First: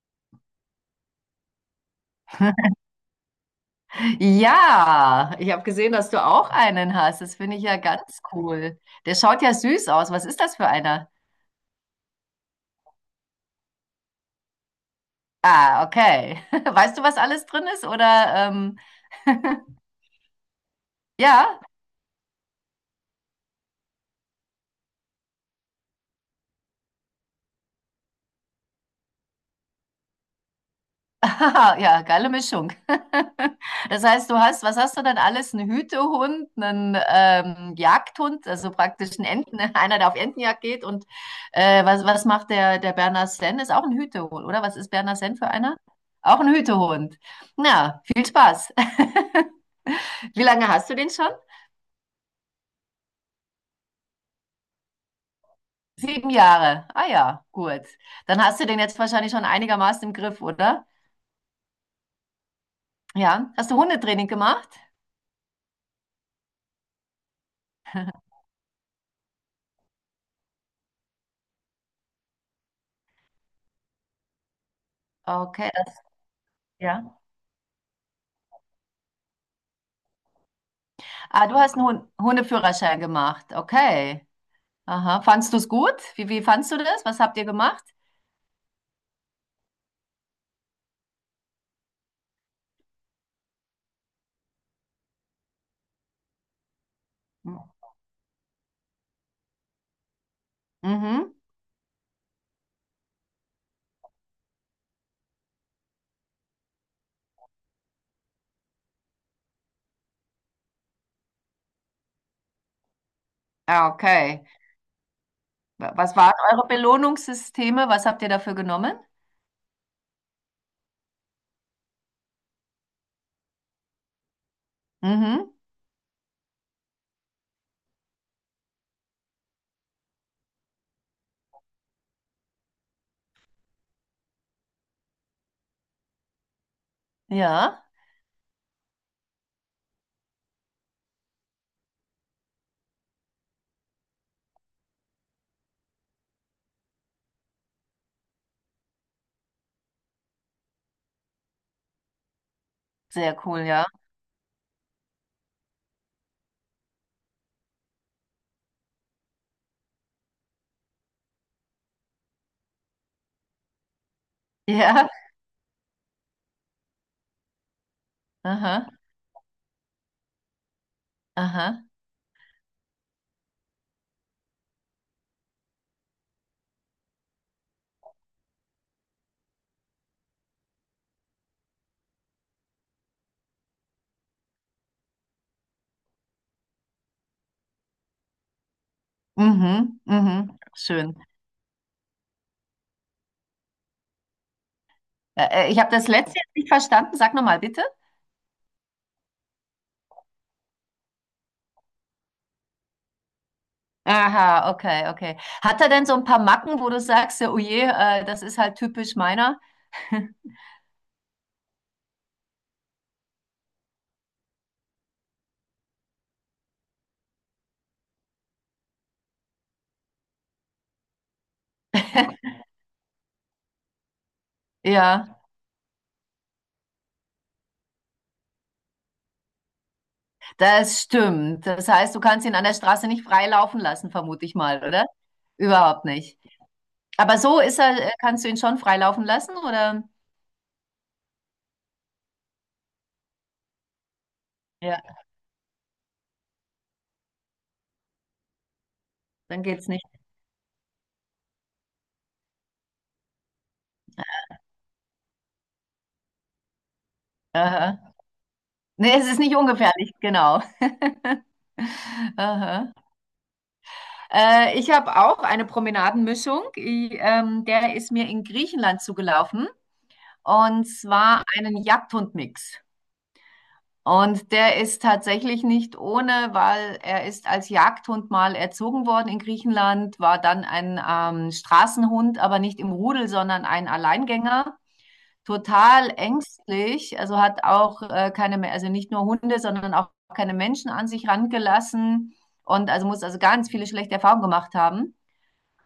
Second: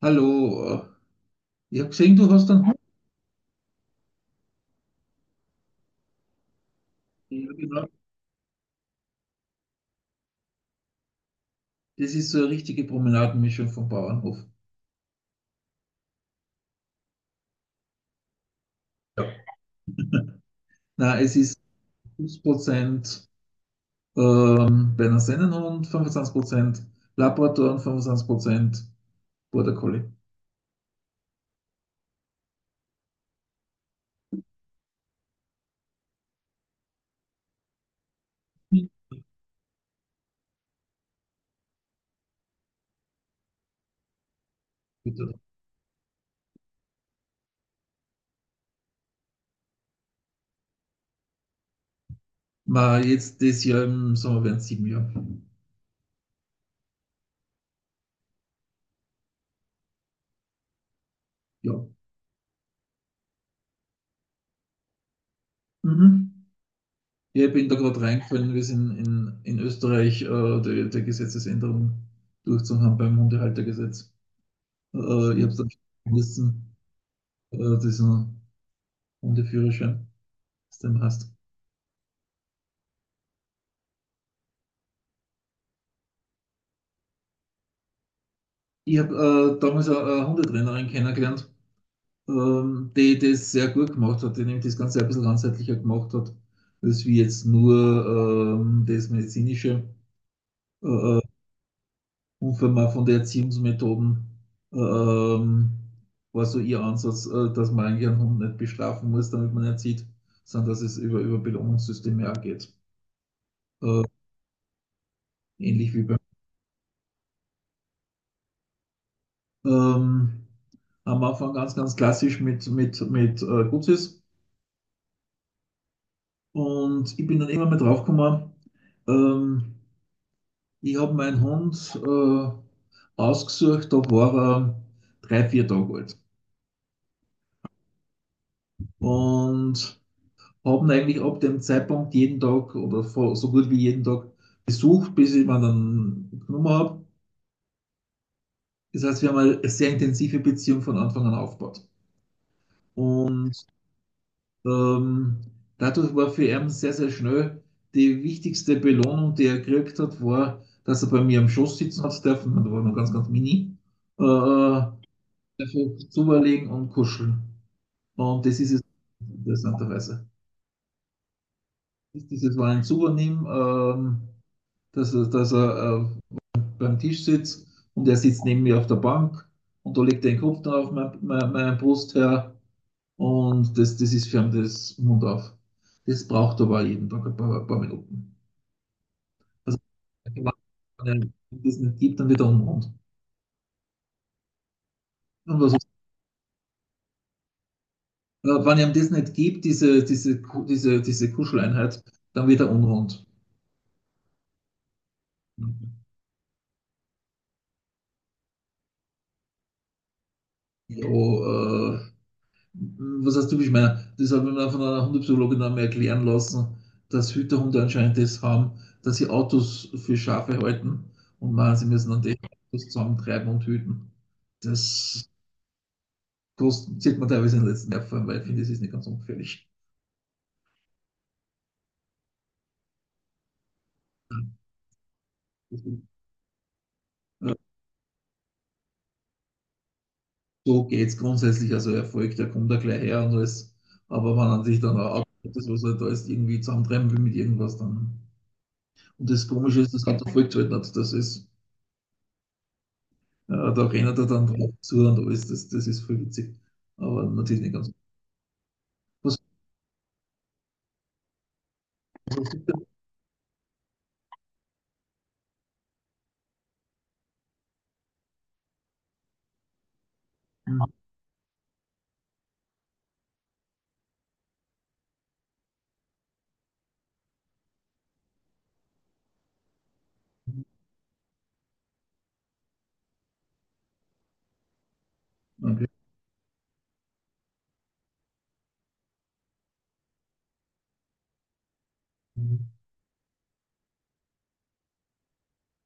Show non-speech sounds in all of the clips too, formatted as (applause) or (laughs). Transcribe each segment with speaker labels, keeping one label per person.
Speaker 1: Hallo, ich habe gesehen, du hast einen Hund.
Speaker 2: Ja, ich habe gesehen, dass du auch einen hast. Das
Speaker 1: Ja,
Speaker 2: finde ich ja
Speaker 1: genau.
Speaker 2: ganz cool. Der schaut ja süß aus. Was ist das für einer?
Speaker 1: Das ist so eine richtige Promenadenmischung vom Bauernhof.
Speaker 2: Ah, okay. (laughs) Weißt du, was alles drin ist? Oder
Speaker 1: Ja.
Speaker 2: (laughs)
Speaker 1: Na, es ist
Speaker 2: ja?
Speaker 1: 50% Berner Sennenhund, 25% Labrador und 25% Border Collie.
Speaker 2: (laughs) Aha, ja, geile Mischung. (laughs) Das heißt, du hast, was hast du dann alles? Einen Hütehund, einen Jagdhund, also
Speaker 1: Mhm.
Speaker 2: praktisch einen Enten, (laughs) einer, der auf Entenjagd geht. Und was macht der, der Berner Senn? Ist auch ein Hütehund, oder? Was ist Berner Senn
Speaker 1: Bitte.
Speaker 2: für einer? Auch ein Hütehund. Na, viel Spaß. (laughs) Wie lange hast du den schon?
Speaker 1: Ma, jetzt das Jahr im Sommer werden es sieben Jahre.
Speaker 2: Sieben Jahre. Ah ja, gut. Dann hast du den jetzt wahrscheinlich schon einigermaßen im Griff, oder?
Speaker 1: Ja.
Speaker 2: Ja. Hast du Hundetraining gemacht?
Speaker 1: Mhm. Ja, ich bin da gerade reingefallen. Wir sind in Österreich der Gesetzesänderung durchzuhaben beim Hundehaltergesetz. Äh, ich habe es dann
Speaker 2: Okay,
Speaker 1: schon
Speaker 2: das,
Speaker 1: gelesen.
Speaker 2: ja.
Speaker 1: Das ist ein Hundeführerschein, was du eben hast.
Speaker 2: Ah, du hast einen Hundeführerschein gemacht. Okay. Aha. Fandst du es gut? Wie fandst du das? Was habt ihr gemacht?
Speaker 1: Ich habe damals eine Hundetrainerin kennengelernt, die das sehr gut gemacht hat, die nämlich das Ganze ein bisschen ganzheitlicher gemacht hat, als wie jetzt nur das medizinische äh,
Speaker 2: Mhm.
Speaker 1: und von der Erziehungsmethoden ähm, war so ihr Ansatz, dass man eigentlich einen Hund nicht bestrafen muss, damit man ihn erzieht, sondern dass es über Belohnungssysteme auch geht.
Speaker 2: Ah, okay.
Speaker 1: Ähnlich wie bei
Speaker 2: Was waren eure Belohnungssysteme? Was habt ihr dafür genommen?
Speaker 1: ähm, am Anfang ganz klassisch mit Gutsis.
Speaker 2: Mhm.
Speaker 1: Und ich bin dann immer mal draufgekommen, ähm, ich habe meinen Hund ausgesucht, da war er drei, vier Tage alt.
Speaker 2: Ja.
Speaker 1: Und habe ihn eigentlich ab dem Zeitpunkt jeden Tag oder so gut wie jeden Tag besucht, bis ich ihn dann genommen habe. Das heißt, wir haben eine sehr intensive Beziehung von Anfang an aufgebaut.
Speaker 2: Sehr cool,
Speaker 1: Und
Speaker 2: ja.
Speaker 1: Ähm, dadurch war für ihn sehr schnell die wichtigste Belohnung, die er gekriegt hat, war, dass er bei mir am Schoß sitzen hat dürfen, und da war noch ganz mini, äh,
Speaker 2: (laughs) Ja.
Speaker 1: dafür zuberlegen und kuscheln. Und das ist es
Speaker 2: Aha.
Speaker 1: interessanterweise.
Speaker 2: Aha.
Speaker 1: Das ist. Dieses war ein Zubernehmen, dass er beim Tisch sitzt und er sitzt neben mir auf der Bank und da legt er den Kopf dann auf meine Brust her. Und das, das ist für fern des Mund auf. Das braucht aber jeden Tag ein paar Minuten. Also,
Speaker 2: Mhm.
Speaker 1: wenn
Speaker 2: Mhm. Schön.
Speaker 1: einem das nicht gibt, dann wird er unrund. Und was,
Speaker 2: Ich habe das letzte jetzt nicht verstanden. Sag nochmal, bitte.
Speaker 1: wenn ihm das nicht gibt, diese Kuscheleinheit, dann wird er unrund.
Speaker 2: Aha, okay, okay. Hat er denn so ein paar Macken, wo du sagst, ja, oh je, das ist halt typisch meiner? (laughs)
Speaker 1: Ja, was heißt typisch meiner? Das habe ich mir von einer Hundepsychologin einmal erklären lassen, dass Hüterhunde anscheinend das haben, dass sie Autos für Schafe halten und meinen, sie müssen dann die Autos zusammentreiben und hüten. Das.
Speaker 2: Ja.
Speaker 1: Das sieht man teilweise in den letzten Jahren, weil ich finde, das ist nicht ganz ungefährlich.
Speaker 2: Das stimmt. Das heißt, du kannst ihn an der Straße nicht frei laufen lassen, vermute ich mal, oder? Überhaupt nicht. Aber so ist er, kannst du ihn schon frei laufen lassen, oder?
Speaker 1: So geht es grundsätzlich, also Erfolg, der kommt da gleich her und alles. Aber wenn man sich dann
Speaker 2: Ja,
Speaker 1: auch das, was er da ist, irgendwie zusammentreiben will mit irgendwas, dann. Und das
Speaker 2: dann
Speaker 1: Komische
Speaker 2: geht's
Speaker 1: ist, das
Speaker 2: nicht.
Speaker 1: hat er vollgehalten hat. Das ist, da rennt er dann drauf zu und alles, das ist voll witzig. Aber natürlich nicht ganz.
Speaker 2: Aha. Nee, es
Speaker 1: Was,
Speaker 2: ist nicht ungefährlich, genau.
Speaker 1: was ist denn?
Speaker 2: Aha. Ich habe auch eine Promenadenmischung. Der ist mir in Griechenland zugelaufen. Und zwar einen Jagdhundmix. Und der ist tatsächlich nicht ohne, weil er ist als Jagdhund mal erzogen worden in Griechenland, war dann ein Straßenhund, aber nicht im Rudel, sondern ein Alleingänger.
Speaker 1: Okay.
Speaker 2: Total ängstlich, also hat auch keine, Me- also nicht nur Hunde, sondern auch keine Menschen an sich rangelassen und also muss also ganz viele schlechte Erfahrungen gemacht haben.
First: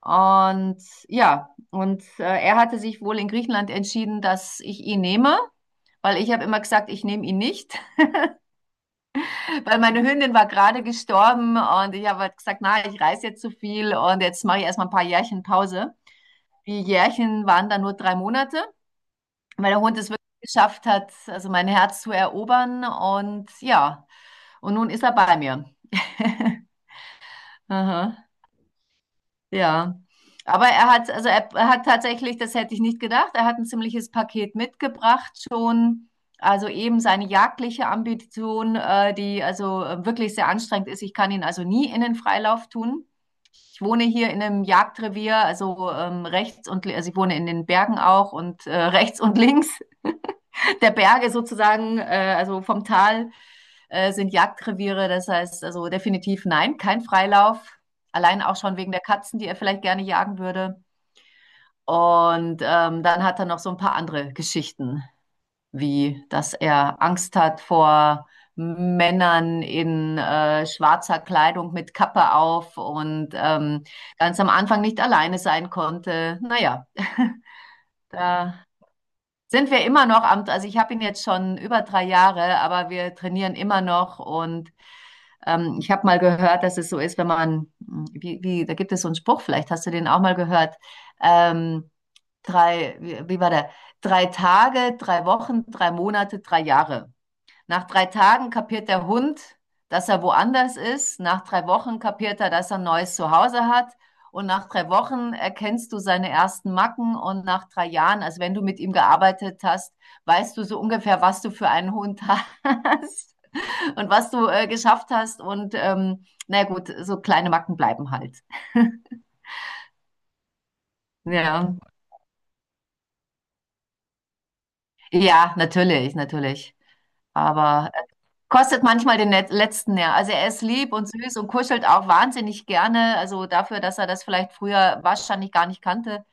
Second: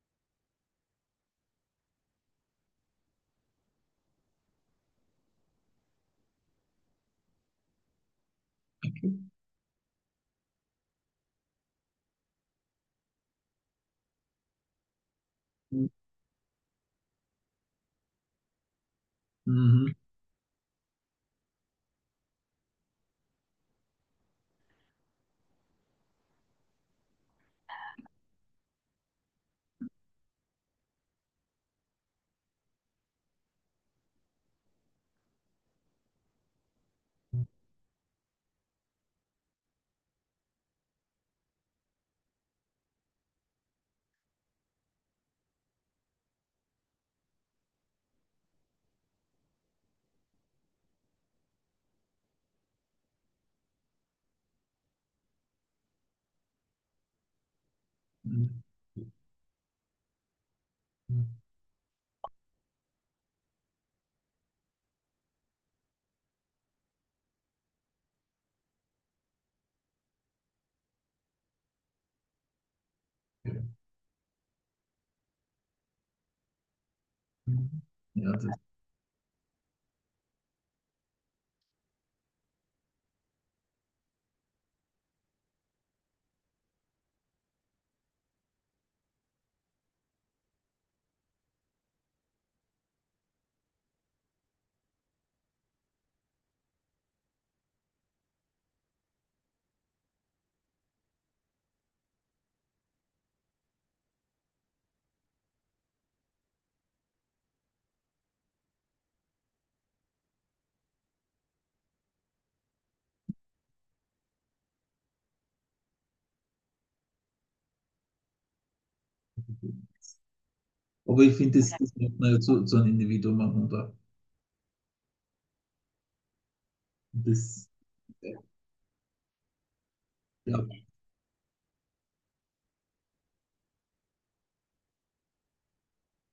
Speaker 2: Und ja, und er hatte sich wohl in Griechenland entschieden, dass ich ihn nehme, weil ich habe immer gesagt, ich nehme ihn nicht. Weil meine Hündin war gerade gestorben und ich habe halt gesagt, na, ich reise jetzt zu viel und jetzt mache ich erstmal ein paar Jährchen
Speaker 1: Mhm.
Speaker 2: Pause. Die Jährchen waren dann nur drei Monate, weil der Hund es wirklich geschafft hat, also mein Herz zu erobern und ja, und nun ist er bei mir. (laughs) Aha. Ja, aber er hat, also er hat tatsächlich, das hätte ich nicht gedacht, er hat ein ziemliches Paket mitgebracht schon. Also eben seine jagdliche Ambition, die also wirklich sehr anstrengend ist. Ich kann ihn also nie in den Freilauf tun. Ich wohne hier in einem Jagdrevier, also also ich wohne in den Bergen auch und rechts und links der Berge sozusagen, also vom Tal sind Jagdreviere. Das heißt also definitiv nein, kein Freilauf. Allein auch
Speaker 1: Mhm.
Speaker 2: schon wegen der Katzen, die er vielleicht gerne jagen würde. Und dann hat er noch so ein paar andere Geschichten, wie dass er Angst hat vor Männern in schwarzer Kleidung mit Kappe auf und ganz am Anfang nicht alleine sein konnte. Naja,
Speaker 1: Ja, das
Speaker 2: da
Speaker 1: ist.
Speaker 2: sind wir immer noch am, also ich habe ihn jetzt schon über drei Jahre, aber wir trainieren immer noch und ich habe mal gehört, dass es so ist, wenn man, da gibt es so einen Spruch, vielleicht hast du den auch mal gehört, ähm, wie war der? Drei Tage, drei Wochen, drei Monate, drei Jahre. Nach drei Tagen kapiert der Hund, dass er woanders ist. Nach drei Wochen kapiert er, dass er ein neues Zuhause hat. Und nach drei Wochen erkennst du seine ersten Macken. Und nach drei Jahren, also wenn du mit ihm gearbeitet hast, weißt du so ungefähr, was du für einen Hund hast (laughs) und was du geschafft hast. Und na gut, so kleine Macken bleiben halt. (laughs)
Speaker 1: Aber ich finde,
Speaker 2: Ja,
Speaker 1: das macht man ja zu einem Individuum an und
Speaker 2: ja, natürlich, natürlich.
Speaker 1: das,
Speaker 2: Aber kostet manchmal den letzten Nerv. Also er
Speaker 1: ja,
Speaker 2: ist lieb und süß und kuschelt auch wahnsinnig gerne. Also dafür, dass er das vielleicht früher wahrscheinlich gar nicht kannte.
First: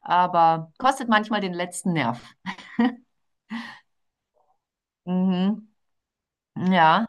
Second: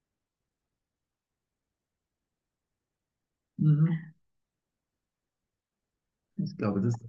Speaker 2: Aber kostet manchmal den letzten Nerv.
Speaker 1: mhm,
Speaker 2: Mhm.
Speaker 1: ich glaube, das
Speaker 2: Ja.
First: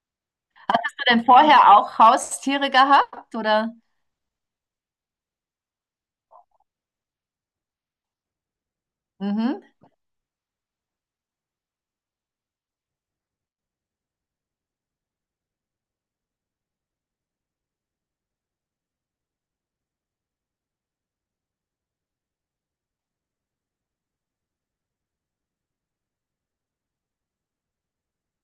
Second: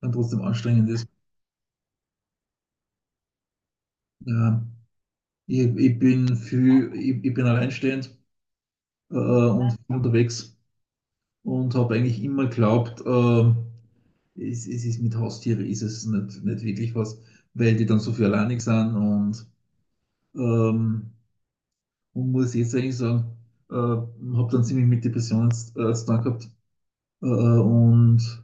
Speaker 1: kann trotzdem anstrengend
Speaker 2: Hast du
Speaker 1: ist.
Speaker 2: denn vorher auch Haustiere gehabt, oder?
Speaker 1: Äh, ich, ich bin für ich bin alleinstehend
Speaker 2: Mhm.
Speaker 1: und unterwegs und habe eigentlich immer geglaubt, es ist mit Haustieren ist es nicht wirklich was, weil die dann so viel alleinig sind ähm, und muss jetzt eigentlich sagen, habe dann ziemlich mit Depressionen zu tun gehabt und.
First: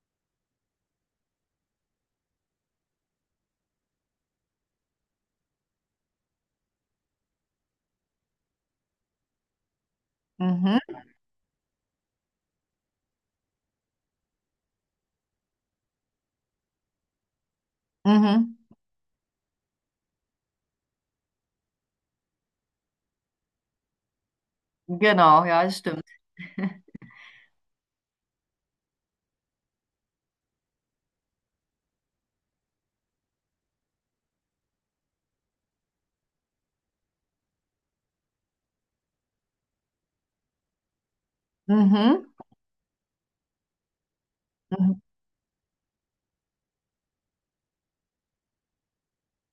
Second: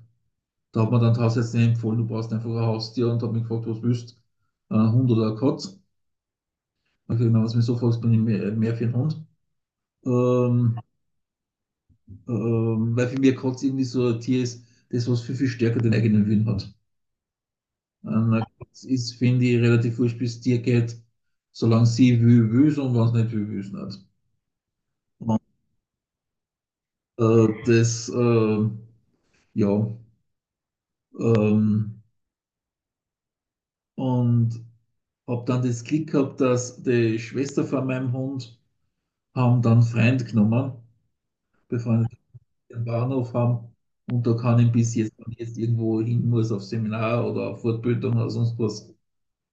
Speaker 1: Da hat mir dann tatsächlich Hausärztin empfohlen, du brauchst einfach ein Haustier und hat mich gefragt, was willst du? Ein Hund oder ein Katz? Hab ich habe gesagt, was du mich so fragst, bin ich mehr für einen Hund.
Speaker 2: Mhm.
Speaker 1: Ähm, weil für mich ein Katz irgendwie so ein Tier ist, das was viel stärker den eigenen Willen hat. Ein
Speaker 2: Mhm.
Speaker 1: Katz ist, finde ich, relativ wurscht, bis es dir geht, solange sie will, will und wenn es nicht will, will es nicht. Und,
Speaker 2: Genau, ja, das stimmt.
Speaker 1: äh, das, äh, ja, ähm, und habe dann das Glück gehabt, dass die Schwester von meinem Hund haben dann Freund genommen, befreundet
Speaker 2: Mhm.
Speaker 1: am Bahnhof haben. Und da kann ich bis
Speaker 2: Mhm.
Speaker 1: jetzt, wenn ich jetzt irgendwo hin muss, auf Seminar oder auf Fortbildung oder sonst was,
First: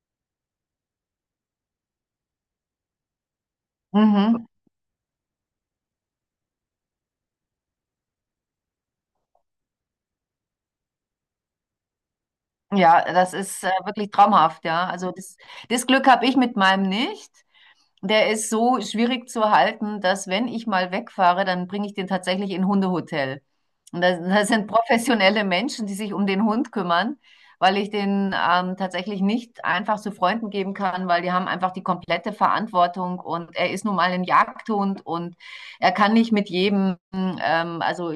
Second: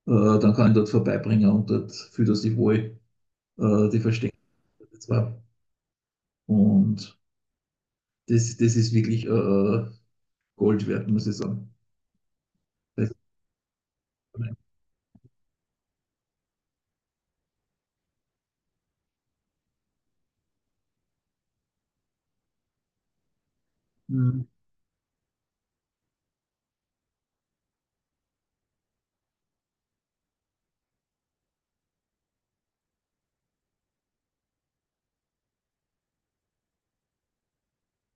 Speaker 1: dann kann ich dort vorbeibringen und dort fühlt er sich wohl. Die verstehen
Speaker 2: Mhm.
Speaker 1: das zwar. Und das, das ist wirklich Gold wert, muss ich sagen.
Speaker 2: Ja,
Speaker 1: Das,
Speaker 2: das ist wirklich traumhaft, ja. Also das, das Glück habe ich mit meinem nicht. Der ist so schwierig zu halten, dass wenn ich mal wegfahre, dann bringe ich den tatsächlich in ein Hundehotel. Und da, da sind professionelle Menschen, die sich um den Hund kümmern, weil ich den tatsächlich nicht einfach zu Freunden geben kann, weil die haben einfach die komplette Verantwortung und er ist nun mal ein Jagdhund und er kann nicht mit jedem, also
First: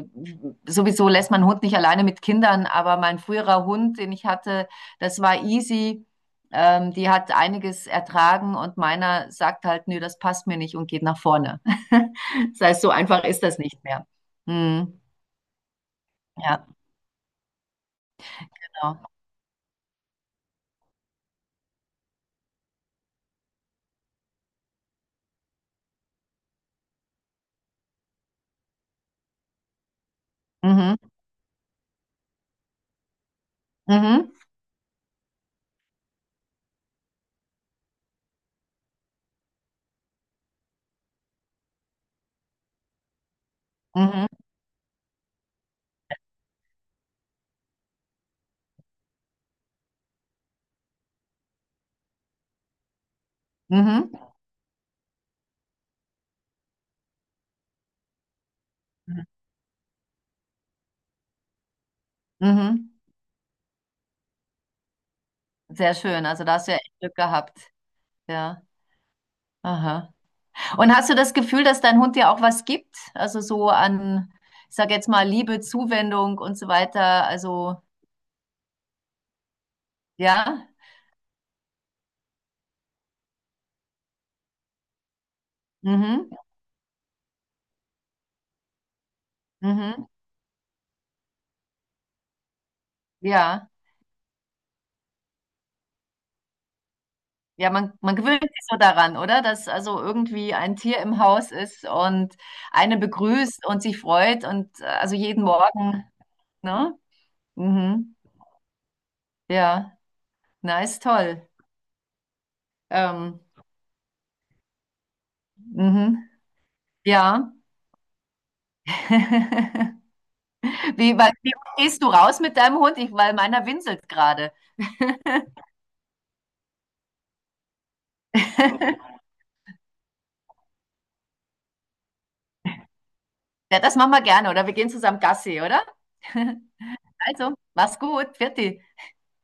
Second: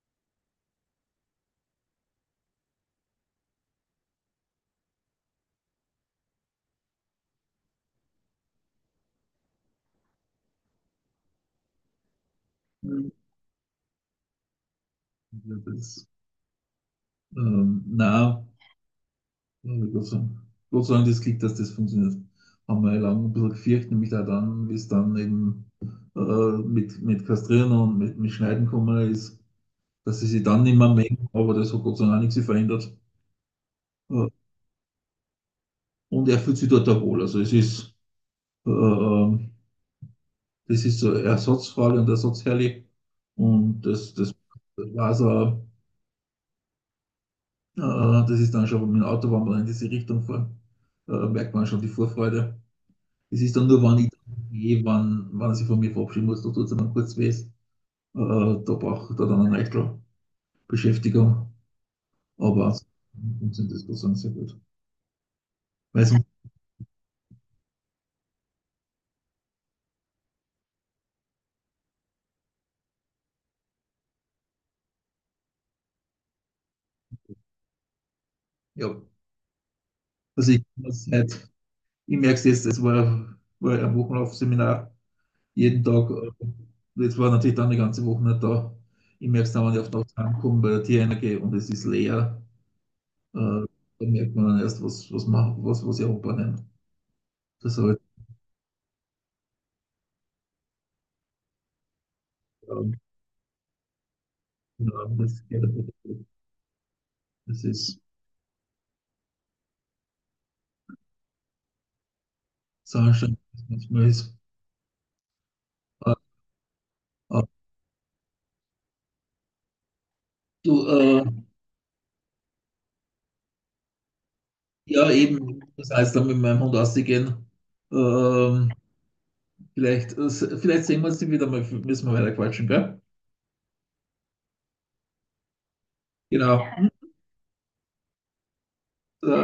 Speaker 2: sowieso lässt man einen Hund nicht alleine mit Kindern, aber mein früherer Hund, den ich hatte, das war easy. Die hat einiges ertragen und meiner sagt halt, nö, das passt mir nicht und geht nach vorne. (laughs) Das heißt, so einfach ist das nicht mehr. Mhm. Ja,
Speaker 1: ähm, na,
Speaker 2: genau.
Speaker 1: Und Gott sei Dank das Glück, dass das funktioniert. Haben wir lange ein bisschen gefürchtet, nämlich auch dann, wie es dann eben mit Kastrieren und mit Schneiden gekommen ist, dass sie sich dann nicht mehr
Speaker 2: Mhm.
Speaker 1: mengen, aber das hat Gott sei Dank auch nichts verändert. Äh,
Speaker 2: Mhm.
Speaker 1: und er fühlt sich dort auch wohl. Also es ist, äh, äh, das ist so ersatzfrei und ersatzherrlich. Und
Speaker 2: Mhm.
Speaker 1: das war's auch. Äh, das ist dann schon mit dem Auto, wenn wir in diese Richtung fahren, merkt man schon die Vorfreude. Das ist dann nur, wenn ich
Speaker 2: Mhm.
Speaker 1: dann gehe, wenn, wenn er sich von mir verabschieden muss, da tut es dann kurz weh. Da braucht
Speaker 2: Mhm.
Speaker 1: er dann eine Eichel Beschäftigung. Aber
Speaker 2: Mhm.
Speaker 1: ansonsten sind das sozusagen sehr gut.
Speaker 2: Sehr
Speaker 1: Weil sonst-
Speaker 2: schön. Also da hast du ja echt Glück gehabt. Ja. Aha. Und hast du das Gefühl, dass dein Hund dir auch was gibt? Also so an, ich sag jetzt mal, Liebe, Zuwendung und so weiter. Also,
Speaker 1: ja, also
Speaker 2: ja.
Speaker 1: ich merke es jetzt, war ein Wochenlaufseminar jeden Tag.
Speaker 2: Mhm.
Speaker 1: Jetzt war natürlich dann die ganze Woche nicht da. Ich merke es dann, wenn ich auf den
Speaker 2: Mhm.
Speaker 1: Tag heimkomme, bei der Tierheime gehe und es ist leer. Äh,
Speaker 2: Ja.
Speaker 1: da merkt man dann erst, was, was ich anbringen.
Speaker 2: Ja,
Speaker 1: Das
Speaker 2: man,
Speaker 1: halt,
Speaker 2: man gewöhnt sich so daran, oder? Dass also irgendwie ein Tier im Haus ist und
Speaker 1: ähm,
Speaker 2: eine begrüßt und sich freut und
Speaker 1: genau,
Speaker 2: also jeden Morgen, ne?
Speaker 1: das ist.
Speaker 2: Mhm. Ja, nice, toll.
Speaker 1: Sascha,
Speaker 2: Ähm,
Speaker 1: was manchmal ist. Äh,
Speaker 2: mhm.
Speaker 1: äh,
Speaker 2: Ja. (laughs)
Speaker 1: du, äh,
Speaker 2: Wie oft gehst du raus mit deinem Hund? Ich, weil meiner winselt gerade.
Speaker 1: ja, eben, das heißt, dann mit meinem Hund ausgehen. Ähm,
Speaker 2: (laughs)
Speaker 1: vielleicht, äh, vielleicht sehen wir uns wieder mal, müssen wir weiter quatschen, gell?
Speaker 2: Ja, das machen wir gerne, oder? Wir gehen zusammen Gassi, oder? (laughs)
Speaker 1: Genau.
Speaker 2: Also, mach's gut. Pfiat dich.
Speaker 1: Äh,